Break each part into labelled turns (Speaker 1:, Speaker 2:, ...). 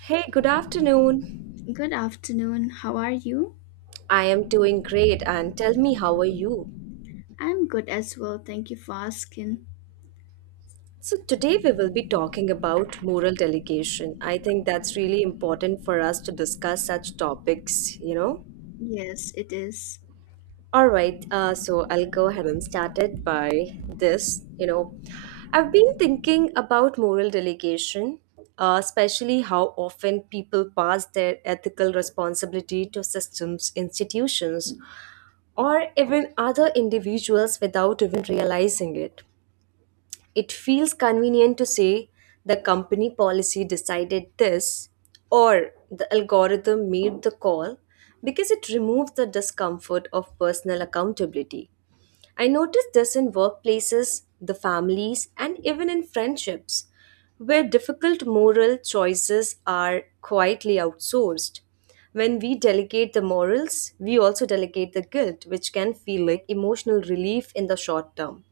Speaker 1: Hey, good afternoon.
Speaker 2: Good afternoon. How are you?
Speaker 1: I am doing great and tell me how are you?
Speaker 2: I'm good as well. Thank you for asking.
Speaker 1: So today we will be talking about moral delegation. I think that's really important for us to discuss such topics,
Speaker 2: Yes, it is.
Speaker 1: All right, so I'll go ahead and start it by this. I've been thinking about moral delegation, especially how often people pass their ethical responsibility to systems, institutions, or even other individuals without even realizing it. It feels convenient to say the company policy decided this or the algorithm made the call because it removes the discomfort of personal accountability. I notice this in workplaces, the families, and even in friendships, where difficult moral choices are quietly outsourced. When we delegate the morals, we also delegate the guilt, which can feel like emotional relief in the short term.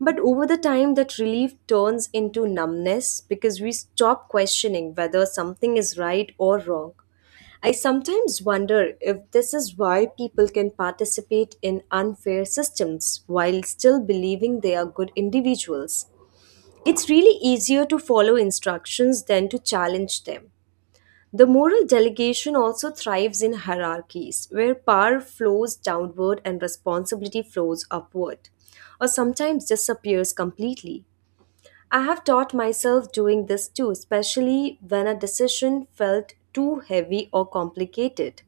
Speaker 1: But over the time, that relief turns into numbness because we stop questioning whether something is right or wrong. I sometimes wonder if this is why people can participate in unfair systems while still believing they are good individuals. It's really easier to follow instructions than to challenge them. The moral delegation also thrives in hierarchies, where power flows downward and responsibility flows upward, or sometimes disappears completely. I have taught myself doing this too, especially when a decision felt too heavy or complicated.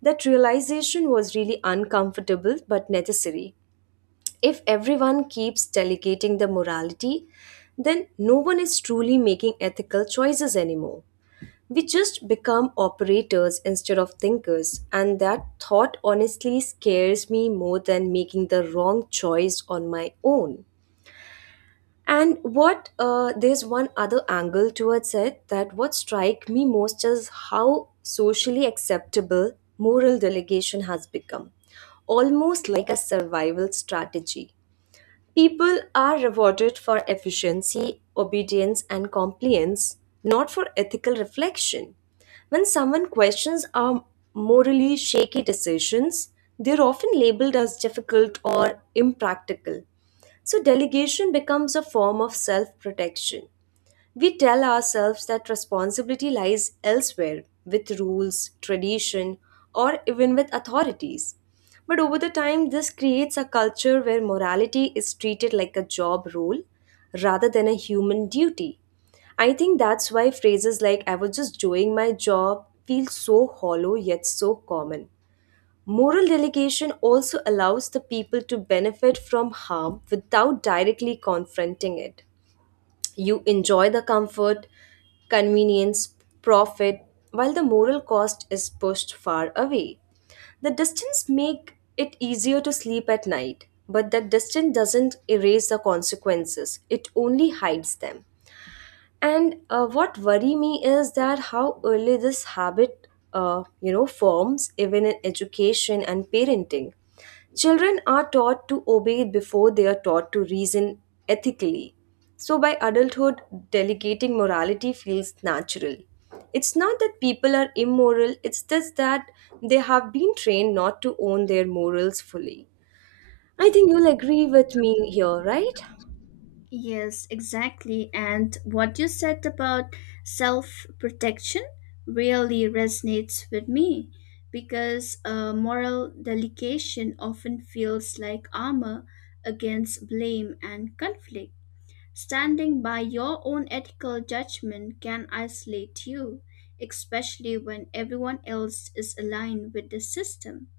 Speaker 1: That realization was really uncomfortable but necessary. If everyone keeps delegating the morality, then no one is truly making ethical choices anymore. We just become operators instead of thinkers, and that thought honestly scares me more than making the wrong choice on my own. And what there's one other angle towards it that what strike me most is how socially acceptable moral delegation has become, almost like a survival strategy. People are rewarded for efficiency, obedience, and compliance, not for ethical reflection. When someone questions our morally shaky decisions, they're often labeled as difficult or impractical. So, delegation becomes a form of self protection. We tell ourselves that responsibility lies elsewhere with rules, tradition, or even with authorities. But over the time, this creates a culture where morality is treated like a job role rather than a human duty. I think that's why phrases like I was just doing my job feel so hollow yet so common. Moral delegation also allows the people to benefit from harm without directly confronting it. You enjoy the comfort, convenience, profit, while the moral cost is pushed far away. The distance make it easier to sleep at night, but that distance doesn't erase the consequences. It only hides them. And what worry me is that how early this habit, forms even in education and parenting. Children are taught to obey before they are taught to reason ethically. So by adulthood, delegating morality feels natural. It's not that people are immoral, it's just that they have been trained not to own their morals fully. I think you'll agree with me here, right?
Speaker 2: Yes, exactly. And what you said about self protection really resonates with me because moral delegation often feels like armor against blame and conflict. Standing by your own ethical judgment can isolate you, especially when everyone else is aligned with the system.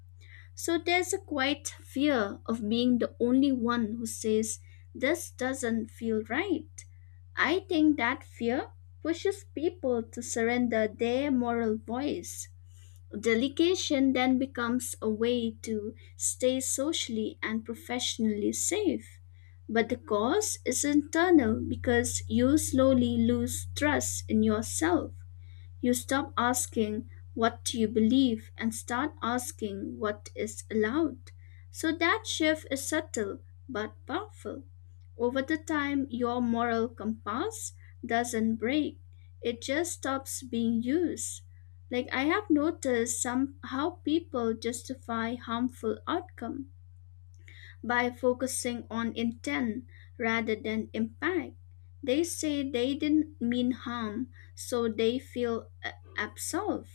Speaker 2: So there's a quiet fear of being the only one who says, This doesn't feel right. I think that fear pushes people to surrender their moral voice. Delegation then becomes a way to stay socially and professionally safe. But the cause is internal because you slowly lose trust in yourself. You stop asking what do you believe and start asking what is allowed. So that shift is subtle but powerful. Over the time, your moral compass doesn't break. It just stops being used. Like I have noticed some how people justify harmful outcome by focusing on intent rather than impact. They say they didn't mean harm, so they feel absolved.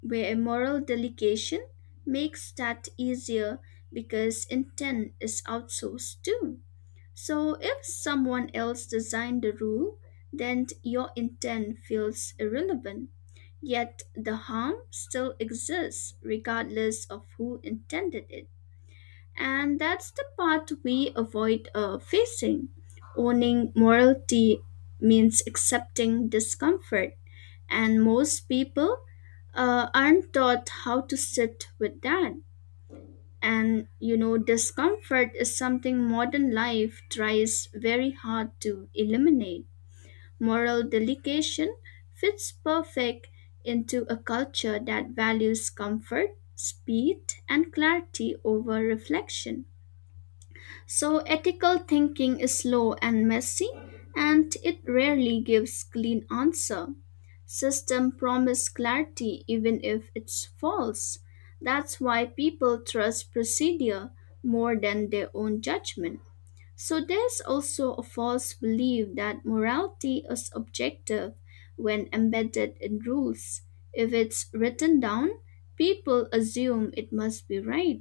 Speaker 2: Where a moral delegation makes that easier because intent is outsourced too. So if someone else designed the rule, then your intent feels irrelevant. Yet the harm still exists regardless of who intended it. And that's the part we avoid facing. Owning morality means accepting discomfort, and most people aren't taught how to sit with that. And you know, discomfort is something modern life tries very hard to eliminate. Moral delegation fits perfect into a culture that values comfort, speed, and clarity over reflection. So, ethical thinking is slow and messy, and it rarely gives clean answer. System promise clarity even if it's false. That's why people trust procedure more than their own judgment. So there's also a false belief that morality is objective when embedded in rules. If it's written down, people assume it must be right.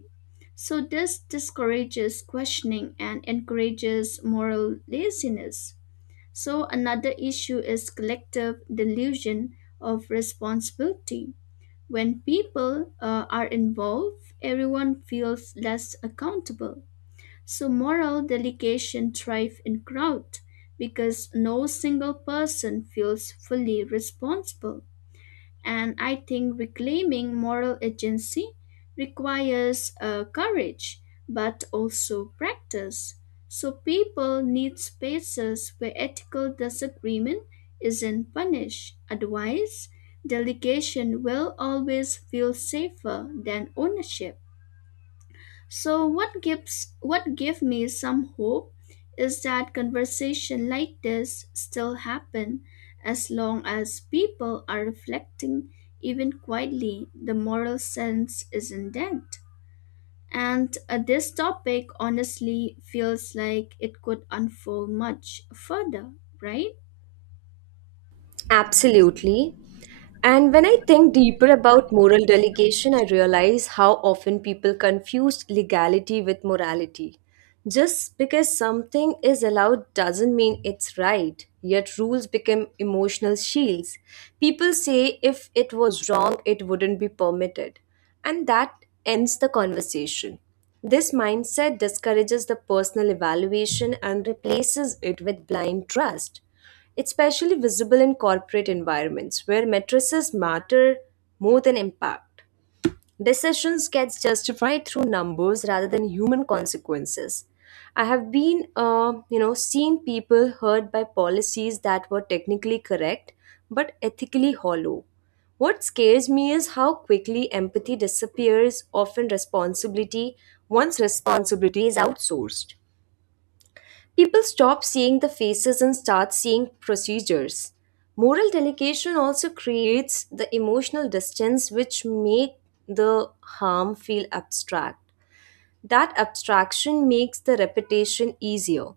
Speaker 2: So this discourages questioning and encourages moral laziness. So another issue is collective delusion of responsibility. When people are involved, everyone feels less accountable so moral delegation thrive in crowd because no single person feels fully responsible. And I think reclaiming moral agency requires courage, but also practice. So people need spaces where ethical disagreement isn't punished. Otherwise, delegation will always feel safer than ownership. So what give me some hope is that conversation like this still happen as long as people are reflecting even quietly the moral sense isn't dead. And this topic honestly feels like it could unfold much further, right?
Speaker 1: Absolutely. And when I think deeper about moral delegation, I realize how often people confuse legality with morality. Just because something is allowed doesn't mean it's right, yet rules become emotional shields. People say if it was wrong, it wouldn't be permitted. And that ends the conversation. This mindset discourages the personal evaluation and replaces it with blind trust. It's especially visible in corporate environments where matrices matter more than impact. Decisions get justified through numbers rather than human consequences. I have been seen people hurt by policies that were technically correct but ethically hollow. What scares me is how quickly empathy disappears, often responsibility, once responsibility is outsourced. People stop seeing the faces and start seeing procedures. Moral delegation also creates the emotional distance which make the harm feel abstract. That abstraction makes the repetition easier.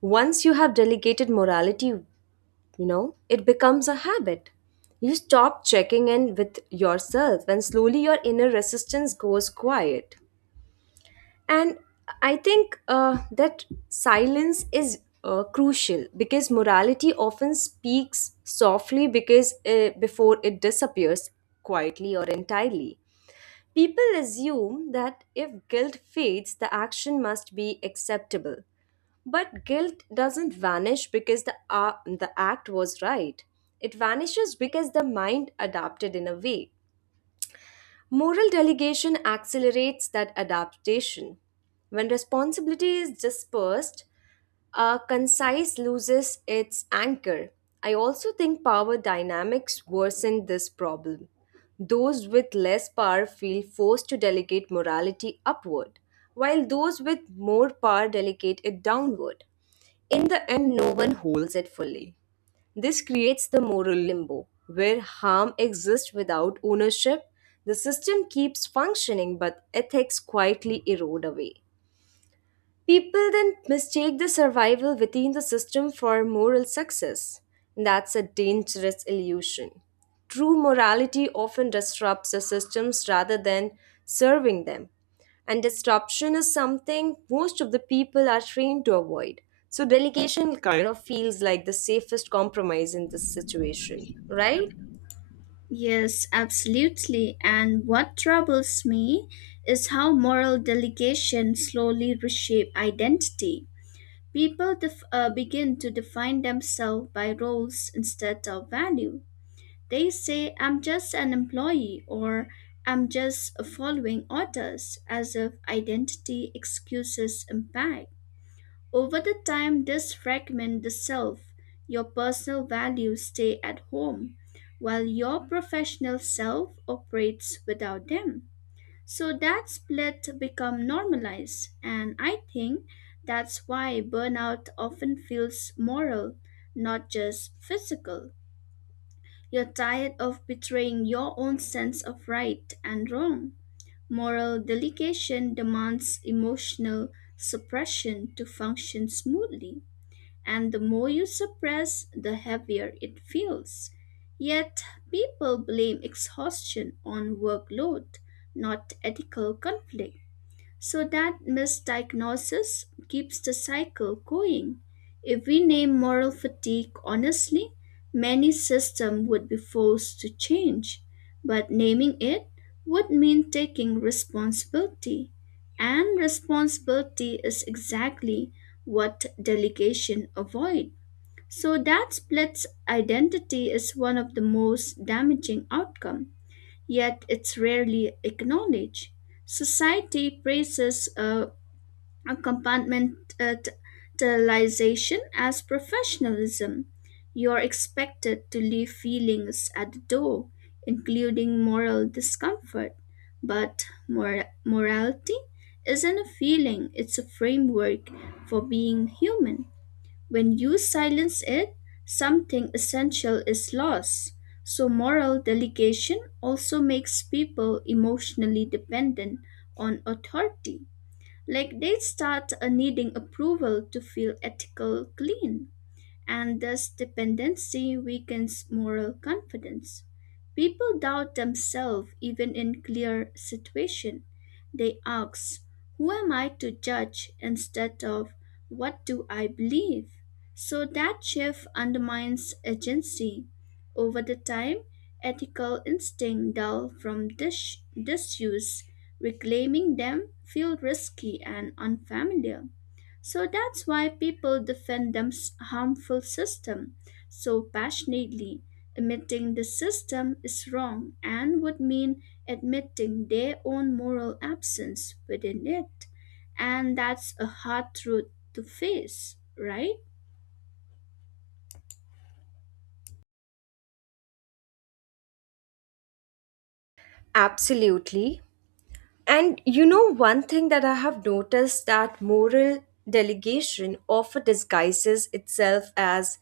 Speaker 1: Once you have delegated morality, it becomes a habit. You stop checking in with yourself and slowly your inner resistance goes quiet. And I think that silence is crucial because morality often speaks softly because before it disappears quietly or entirely. People assume that if guilt fades, the action must be acceptable. But guilt doesn't vanish because the act was right. It vanishes because the mind adapted in a way. Moral delegation accelerates that adaptation. When responsibility is dispersed, a concise loses its anchor. I also think power dynamics worsen this problem. Those with less power feel forced to delegate morality upward, while those with more power delegate it downward. In the end, no one holds it fully. This creates the moral limbo, where harm exists without ownership. The system keeps functioning, but ethics quietly erode away. People then mistake the survival within the system for moral success. That's a dangerous illusion. True morality often disrupts the systems rather than serving them. And disruption is something most of the people are trained to avoid. So, delegation kind of feels like the safest compromise in this situation, right?
Speaker 2: Yes, absolutely. And what troubles me is how moral delegation slowly reshape identity. People begin to define themselves by roles instead of value. They say, I'm just an employee or I'm just following orders, as if identity excuses impact. Over the time, this fragment the self, your personal values stay at home, while your professional self operates without them. So that split become normalized and I think that's why burnout often feels moral, not just physical. You're tired of betraying your own sense of right and wrong. Moral delegation demands emotional suppression to function smoothly, and the more you suppress, the heavier it feels. Yet people blame exhaustion on workload, not ethical conflict. So that misdiagnosis keeps the cycle going. If we name moral fatigue honestly, many systems would be forced to change. But naming it would mean taking responsibility. And responsibility is exactly what delegation avoid. So that splits identity is one of the most damaging outcomes yet it's rarely acknowledged. Society praises compartmentalization as professionalism. You're expected to leave feelings at the door, including moral discomfort. But morality isn't a feeling, it's a framework for being human. When you silence it, something essential is lost. So, moral delegation also makes people emotionally dependent on authority. Like they start needing approval to feel ethical clean and this dependency weakens moral confidence. People doubt themselves even in clear situation. They ask, who am I to judge instead of what do I believe? So that shift undermines agency. Over the time, ethical instinct dull from disuse, reclaiming them feel risky and unfamiliar. So that's why people defend harmful system so passionately. Admitting the system is wrong and would mean admitting their own moral absence within it. And that's a hard truth to face, right?
Speaker 1: Absolutely. And you know, one thing that I have noticed that moral delegation often disguises itself as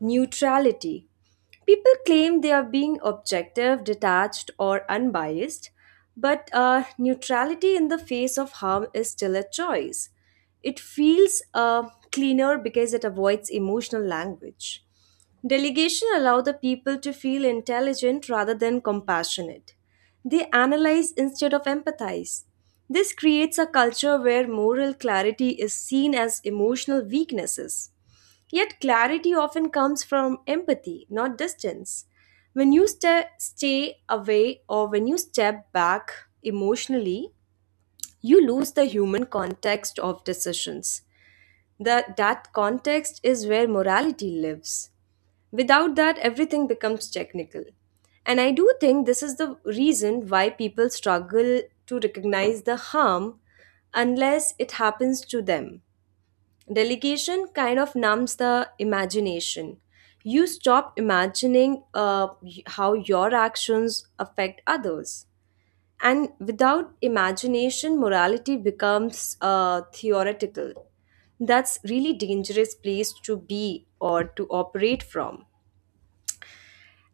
Speaker 1: neutrality. People claim they are being objective, detached, or unbiased, but neutrality in the face of harm is still a choice. It feels cleaner because it avoids emotional language. Delegation allow the people to feel intelligent rather than compassionate. They analyze instead of empathize. This creates a culture where moral clarity is seen as emotional weaknesses. Yet clarity often comes from empathy, not distance. When you stay away or when you step back emotionally, you lose the human context of decisions. That context is where morality lives. Without that, everything becomes technical. And I do think this is the reason why people struggle to recognize the harm unless it happens to them. Delegation kind of numbs the imagination. You stop imagining how your actions affect others. And without imagination, morality becomes theoretical. That's really dangerous place to be or to operate from.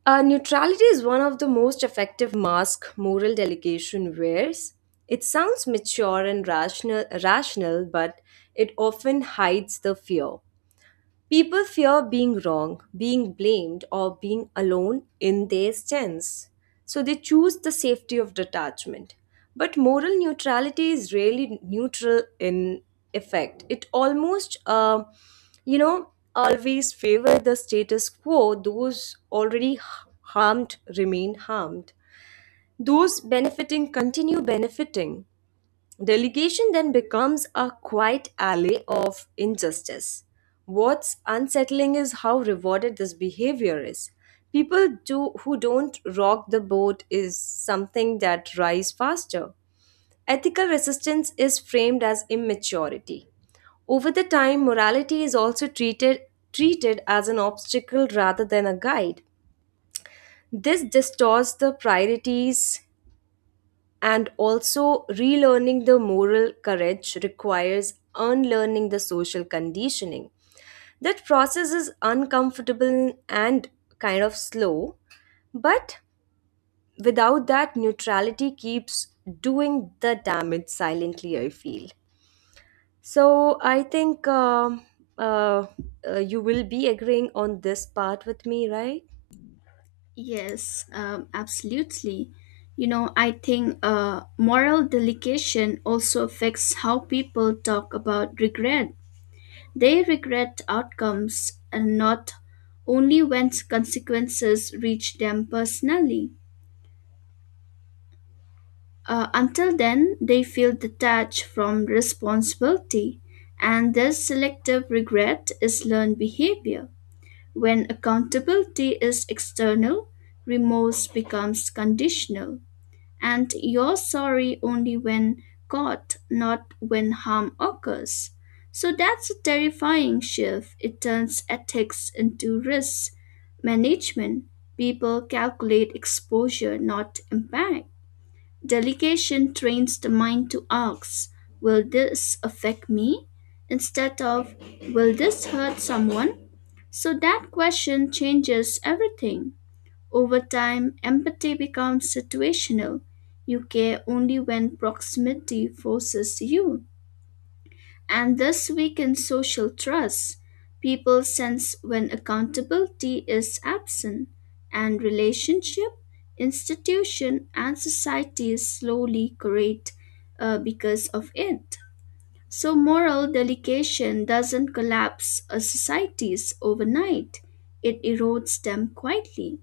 Speaker 1: Neutrality is one of the most effective mask moral delegation wears. It sounds mature and rational, but it often hides the fear. People fear being wrong, being blamed, or being alone in their stance. So they choose the safety of detachment. But moral neutrality is really neutral in effect. It almost, you know, always favor the status quo. Those already h- harmed remain harmed. Those benefiting continue benefiting. Delegation then becomes a quiet ally of injustice. What's unsettling is how rewarded this behavior is. People do, who don't rock the boat is something that rise faster. Ethical resistance is framed as immaturity. Over the time, morality is also treated as an obstacle rather than a guide. This distorts the priorities and also, relearning the moral courage requires unlearning the social conditioning. That process is uncomfortable and kind of slow, but without that, neutrality keeps doing the damage silently, I feel. So, I think uh, you will be agreeing on this part with me, right?
Speaker 2: Yes, absolutely. You know, I think moral delegation also affects how people talk about regret. They regret outcomes and not only when consequences reach them personally. Until then, they feel detached from responsibility, and this selective regret is learned behavior. When accountability is external, remorse becomes conditional. And you're sorry only when caught, not when harm occurs. So that's a terrifying shift. It turns ethics into risk management. People calculate exposure, not impact. Delegation trains the mind to ask, Will this affect me? Instead of Will this hurt someone? So that question changes everything. Over time, empathy becomes situational. You care only when proximity forces you, and this weakens social trust. People sense when accountability is absent, and relationship, institution, and society slowly corrode because of it. So, moral delegation doesn't collapse a societies overnight; it erodes them quietly.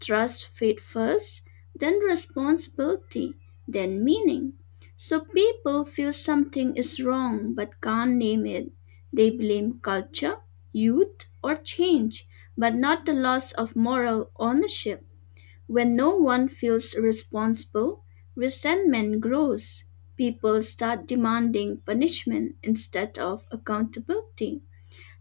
Speaker 2: Trust fit first, then responsibility, then meaning. So people feel something is wrong but can't name it. They blame culture, youth, or change, but not the loss of moral ownership. When no one feels responsible, resentment grows. People start demanding punishment instead of accountability.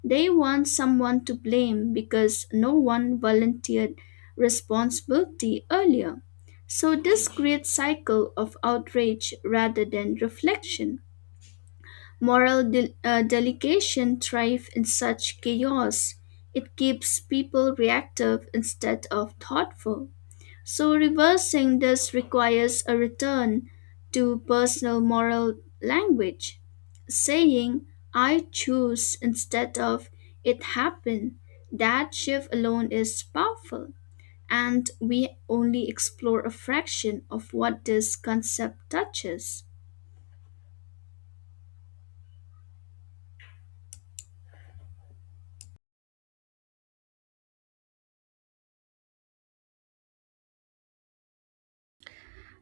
Speaker 2: They want someone to blame because no one volunteered responsibility earlier. So, this creates cycle of outrage rather than reflection. Moral delegation thrive in such chaos. It keeps people reactive instead of thoughtful. So reversing this requires a return to personal moral language, saying I choose instead of it happened. That shift alone is powerful, and we only explore a fraction of what this concept touches.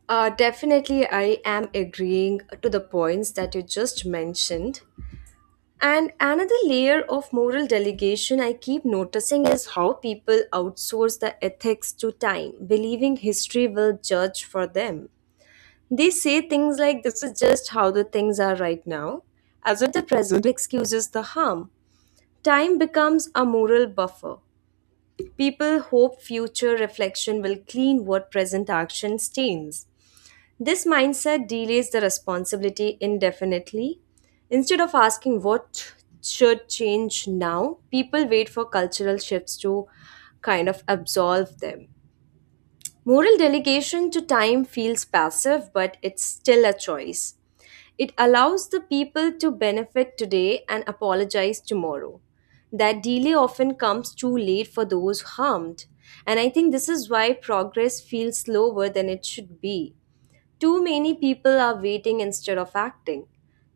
Speaker 1: Definitely, I am agreeing to the points that you just mentioned. And another layer of moral delegation I keep noticing is how people outsource the ethics to time, believing history will judge for them. They say things like, This is just how the things are right now, as if the present excuses the harm. Time becomes a moral buffer. People hope future reflection will clean what present action stains. This mindset delays the responsibility indefinitely. Instead of asking what should change now, people wait for cultural shifts to kind of absolve them. Moral delegation to time feels passive, but it's still a choice. It allows the people to benefit today and apologize tomorrow. That delay often comes too late for those harmed. And I think this is why progress feels slower than it should be. Too many people are waiting instead of acting.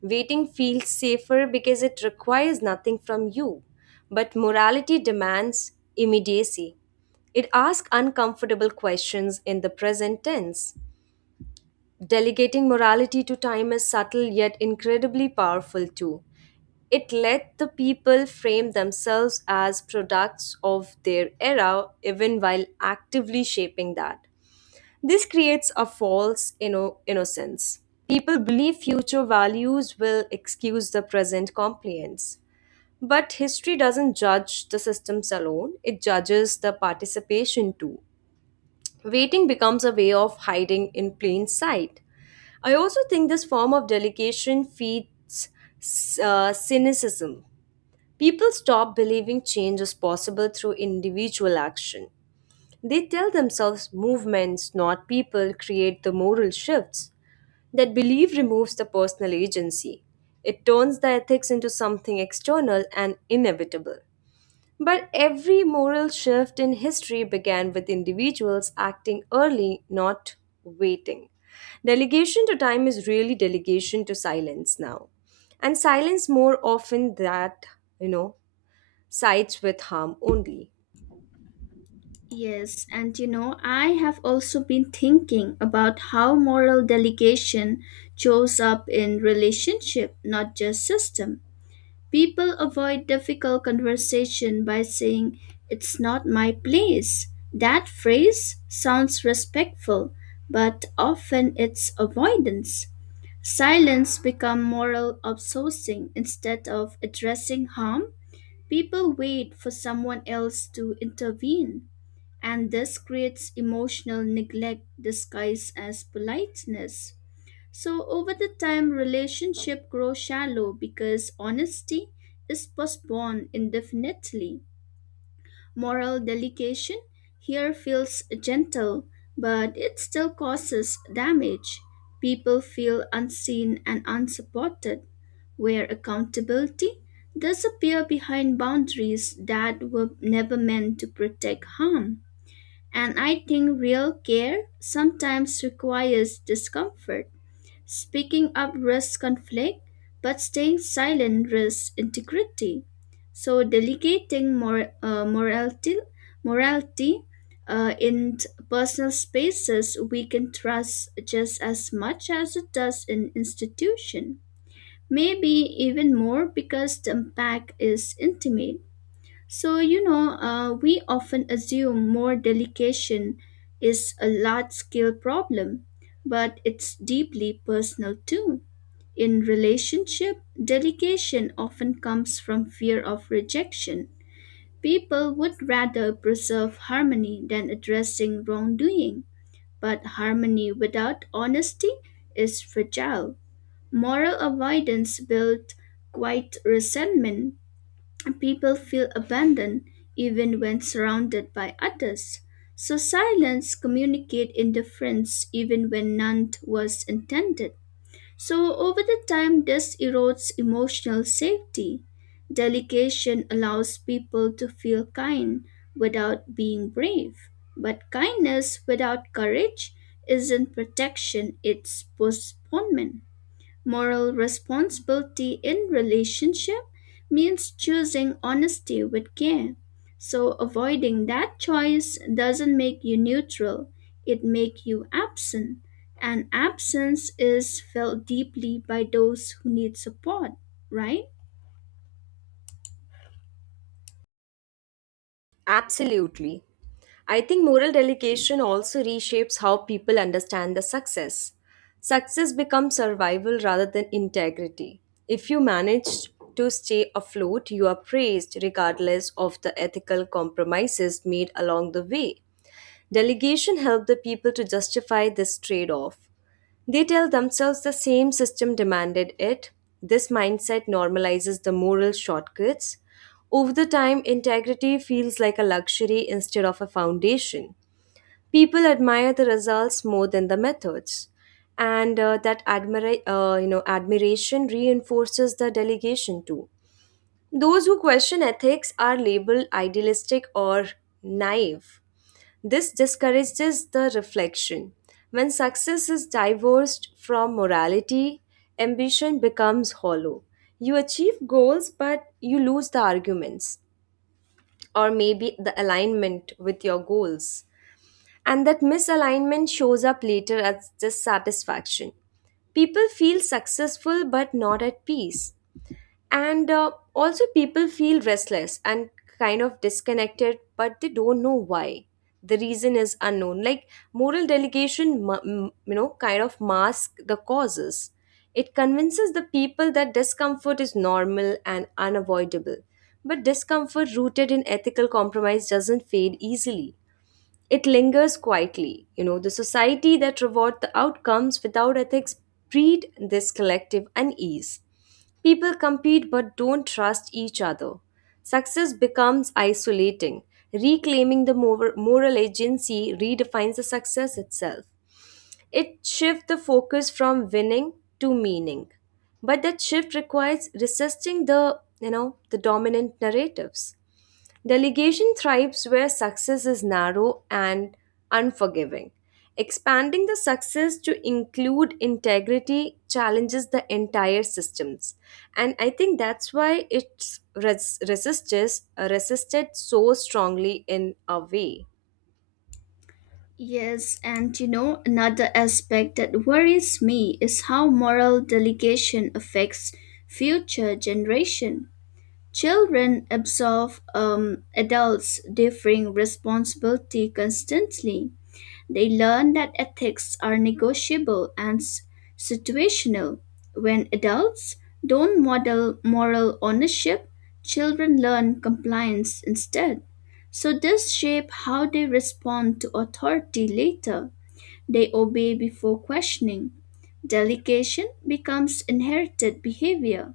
Speaker 1: Waiting feels safer because it requires nothing from you, but morality demands immediacy. It asks uncomfortable questions in the present tense. Delegating morality to time is subtle yet incredibly powerful too. It let the people frame themselves as products of their era even while actively shaping that. This creates a false innocence. People believe future values will excuse the present compliance. But history doesn't judge the systems alone, it judges the participation too. Waiting becomes a way of hiding in plain sight. I also think this form of delegation feeds cynicism. People stop believing change is possible through individual action. They tell themselves movements, not people, create the moral shifts. That belief removes the personal agency. It turns the ethics into something external and inevitable. But every moral shift in history began with individuals acting early, not waiting. Delegation to time is really delegation to silence now. And silence more often that, you know, sides with harm only.
Speaker 2: Yes, and you know, I have also been thinking about how moral delegation shows up in relationship, not just system. People avoid difficult conversation by saying, It's not my place. That phrase sounds respectful, but often it's avoidance. Silence becomes moral outsourcing instead of addressing harm. People wait for someone else to intervene, and this creates emotional neglect disguised as politeness. So over the time, relationship grow shallow because honesty is postponed indefinitely. Moral delegation here feels gentle, but it still causes damage. People feel unseen and unsupported, where accountability does appear behind boundaries that were never meant to protect harm. And I think real care sometimes requires discomfort. Speaking up risks conflict, but staying silent risks integrity. So delegating morality in personal spaces we can trust just as much as it does in institution. Maybe even more because the impact is intimate. So you know, we often assume more delegation is a large-scale problem, but it's deeply personal too. In relationship, dedication often comes from fear of rejection. People would rather preserve harmony than addressing wrongdoing, but harmony without honesty is fragile. Moral avoidance builds quite resentment. People feel abandoned even when surrounded by others. So silence communicate indifference even when none was intended. So, over the time, this erodes emotional safety. Delegation allows people to feel kind without being brave. But kindness without courage isn't protection, it's postponement. Moral responsibility in relationship means choosing honesty with care. So avoiding that choice doesn't make you neutral, it makes you absent. And absence is felt deeply by those who need support, right?
Speaker 1: Absolutely. I think moral delegation also reshapes how people understand the success. Success becomes survival rather than integrity. If you manage to stay afloat, you are praised regardless of the ethical compromises made along the way. Delegation helped the people to justify this trade off. They tell themselves the same system demanded it. This mindset normalizes the moral shortcuts. Over the time, integrity feels like a luxury instead of a foundation. People admire the results more than the methods, and that admiration reinforces the delegation too. Those who question ethics are labeled idealistic or naive. This discourages the reflection. When success is divorced from morality, ambition becomes hollow. You achieve goals, but you lose the arguments or maybe the alignment with your goals. And that misalignment shows up later as dissatisfaction. People feel successful but not at peace and also people feel restless and kind of disconnected but they don't know why the reason is unknown like moral delegation kind of mask the causes. It convinces the people that discomfort is normal and unavoidable but discomfort rooted in ethical compromise doesn't fade easily. It lingers quietly. You know, the society that rewards the outcomes without ethics breed this collective unease. People compete but don't trust each other. Success becomes isolating. Reclaiming the moral agency redefines the success itself. It shifts the focus from winning to meaning. But that shift requires resisting the dominant narratives. Delegation thrives where success is narrow and unforgiving. Expanding the success to include integrity challenges the entire systems. And I think that's why it's resisted so strongly in a way.
Speaker 2: Yes, and you know, another aspect that worries me is how moral delegation affects future generation. Children absorb adults' differing responsibility constantly. They learn that ethics are negotiable and situational. When adults don't model moral ownership, children learn compliance instead. So this shape how they respond to authority later. They obey before questioning. Delegation becomes inherited behavior.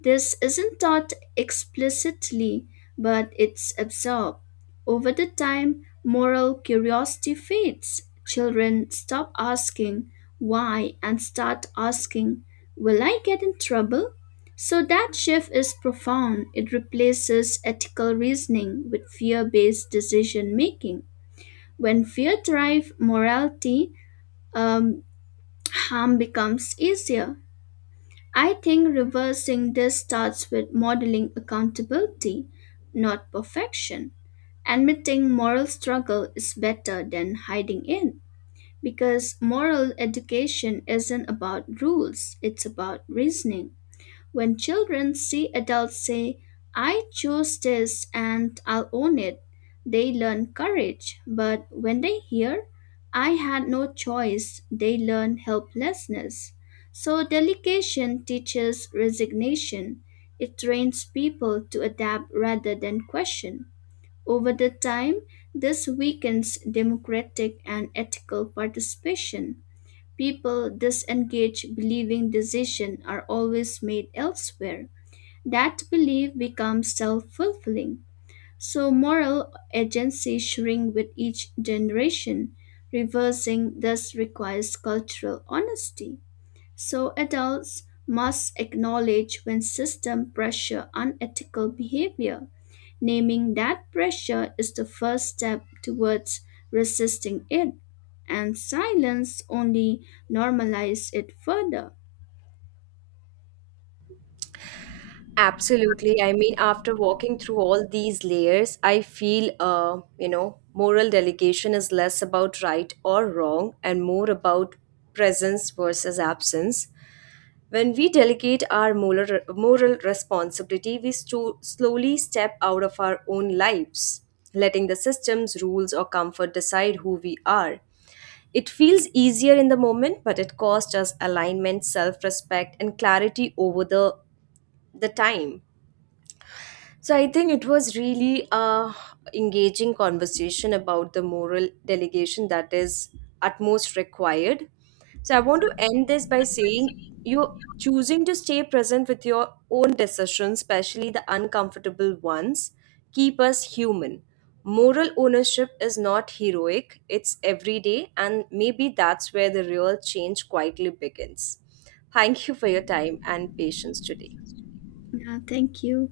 Speaker 2: This isn't taught explicitly, but it's absorbed. Over the time, moral curiosity fades. Children stop asking why and start asking, Will I get in trouble? So that shift is profound. It replaces ethical reasoning with fear based decision making. When fear drives morality, um, harm becomes easier. I think reversing this starts with modeling accountability, not perfection. Admitting moral struggle is better than hiding it because moral education isn't about rules, it's about reasoning. When children see adults say, I chose this and I'll own it, they learn courage. But when they hear, I had no choice, they learn helplessness. So, delegation teaches resignation. It trains people to adapt rather than question. Over the time, this weakens democratic and ethical participation. People disengage believing decisions are always made elsewhere. That belief becomes self fulfilling. So moral agency shrinks with each generation. Reversing thus requires cultural honesty. So adults must acknowledge when system pressure unethical behavior. Naming that pressure is the first step towards resisting it, and silence only normalizes it further.
Speaker 1: Absolutely. I mean, after walking through all these layers, I feel, moral delegation is less about right or wrong and more about presence versus absence. When we delegate our moral responsibility, we slowly step out of our own lives, letting the systems, rules, or comfort decide who we are. It feels easier in the moment, but it costs us alignment, self respect, and clarity over the time. So I think it was really a engaging conversation about the moral delegation that is at most required. So I want to end this by saying you choosing to stay present with your own decisions, especially the uncomfortable ones, keep us human. Moral ownership is not heroic, it's everyday, and maybe that's where the real change quietly begins. Thank you for your time and patience today.
Speaker 2: Yeah, thank you.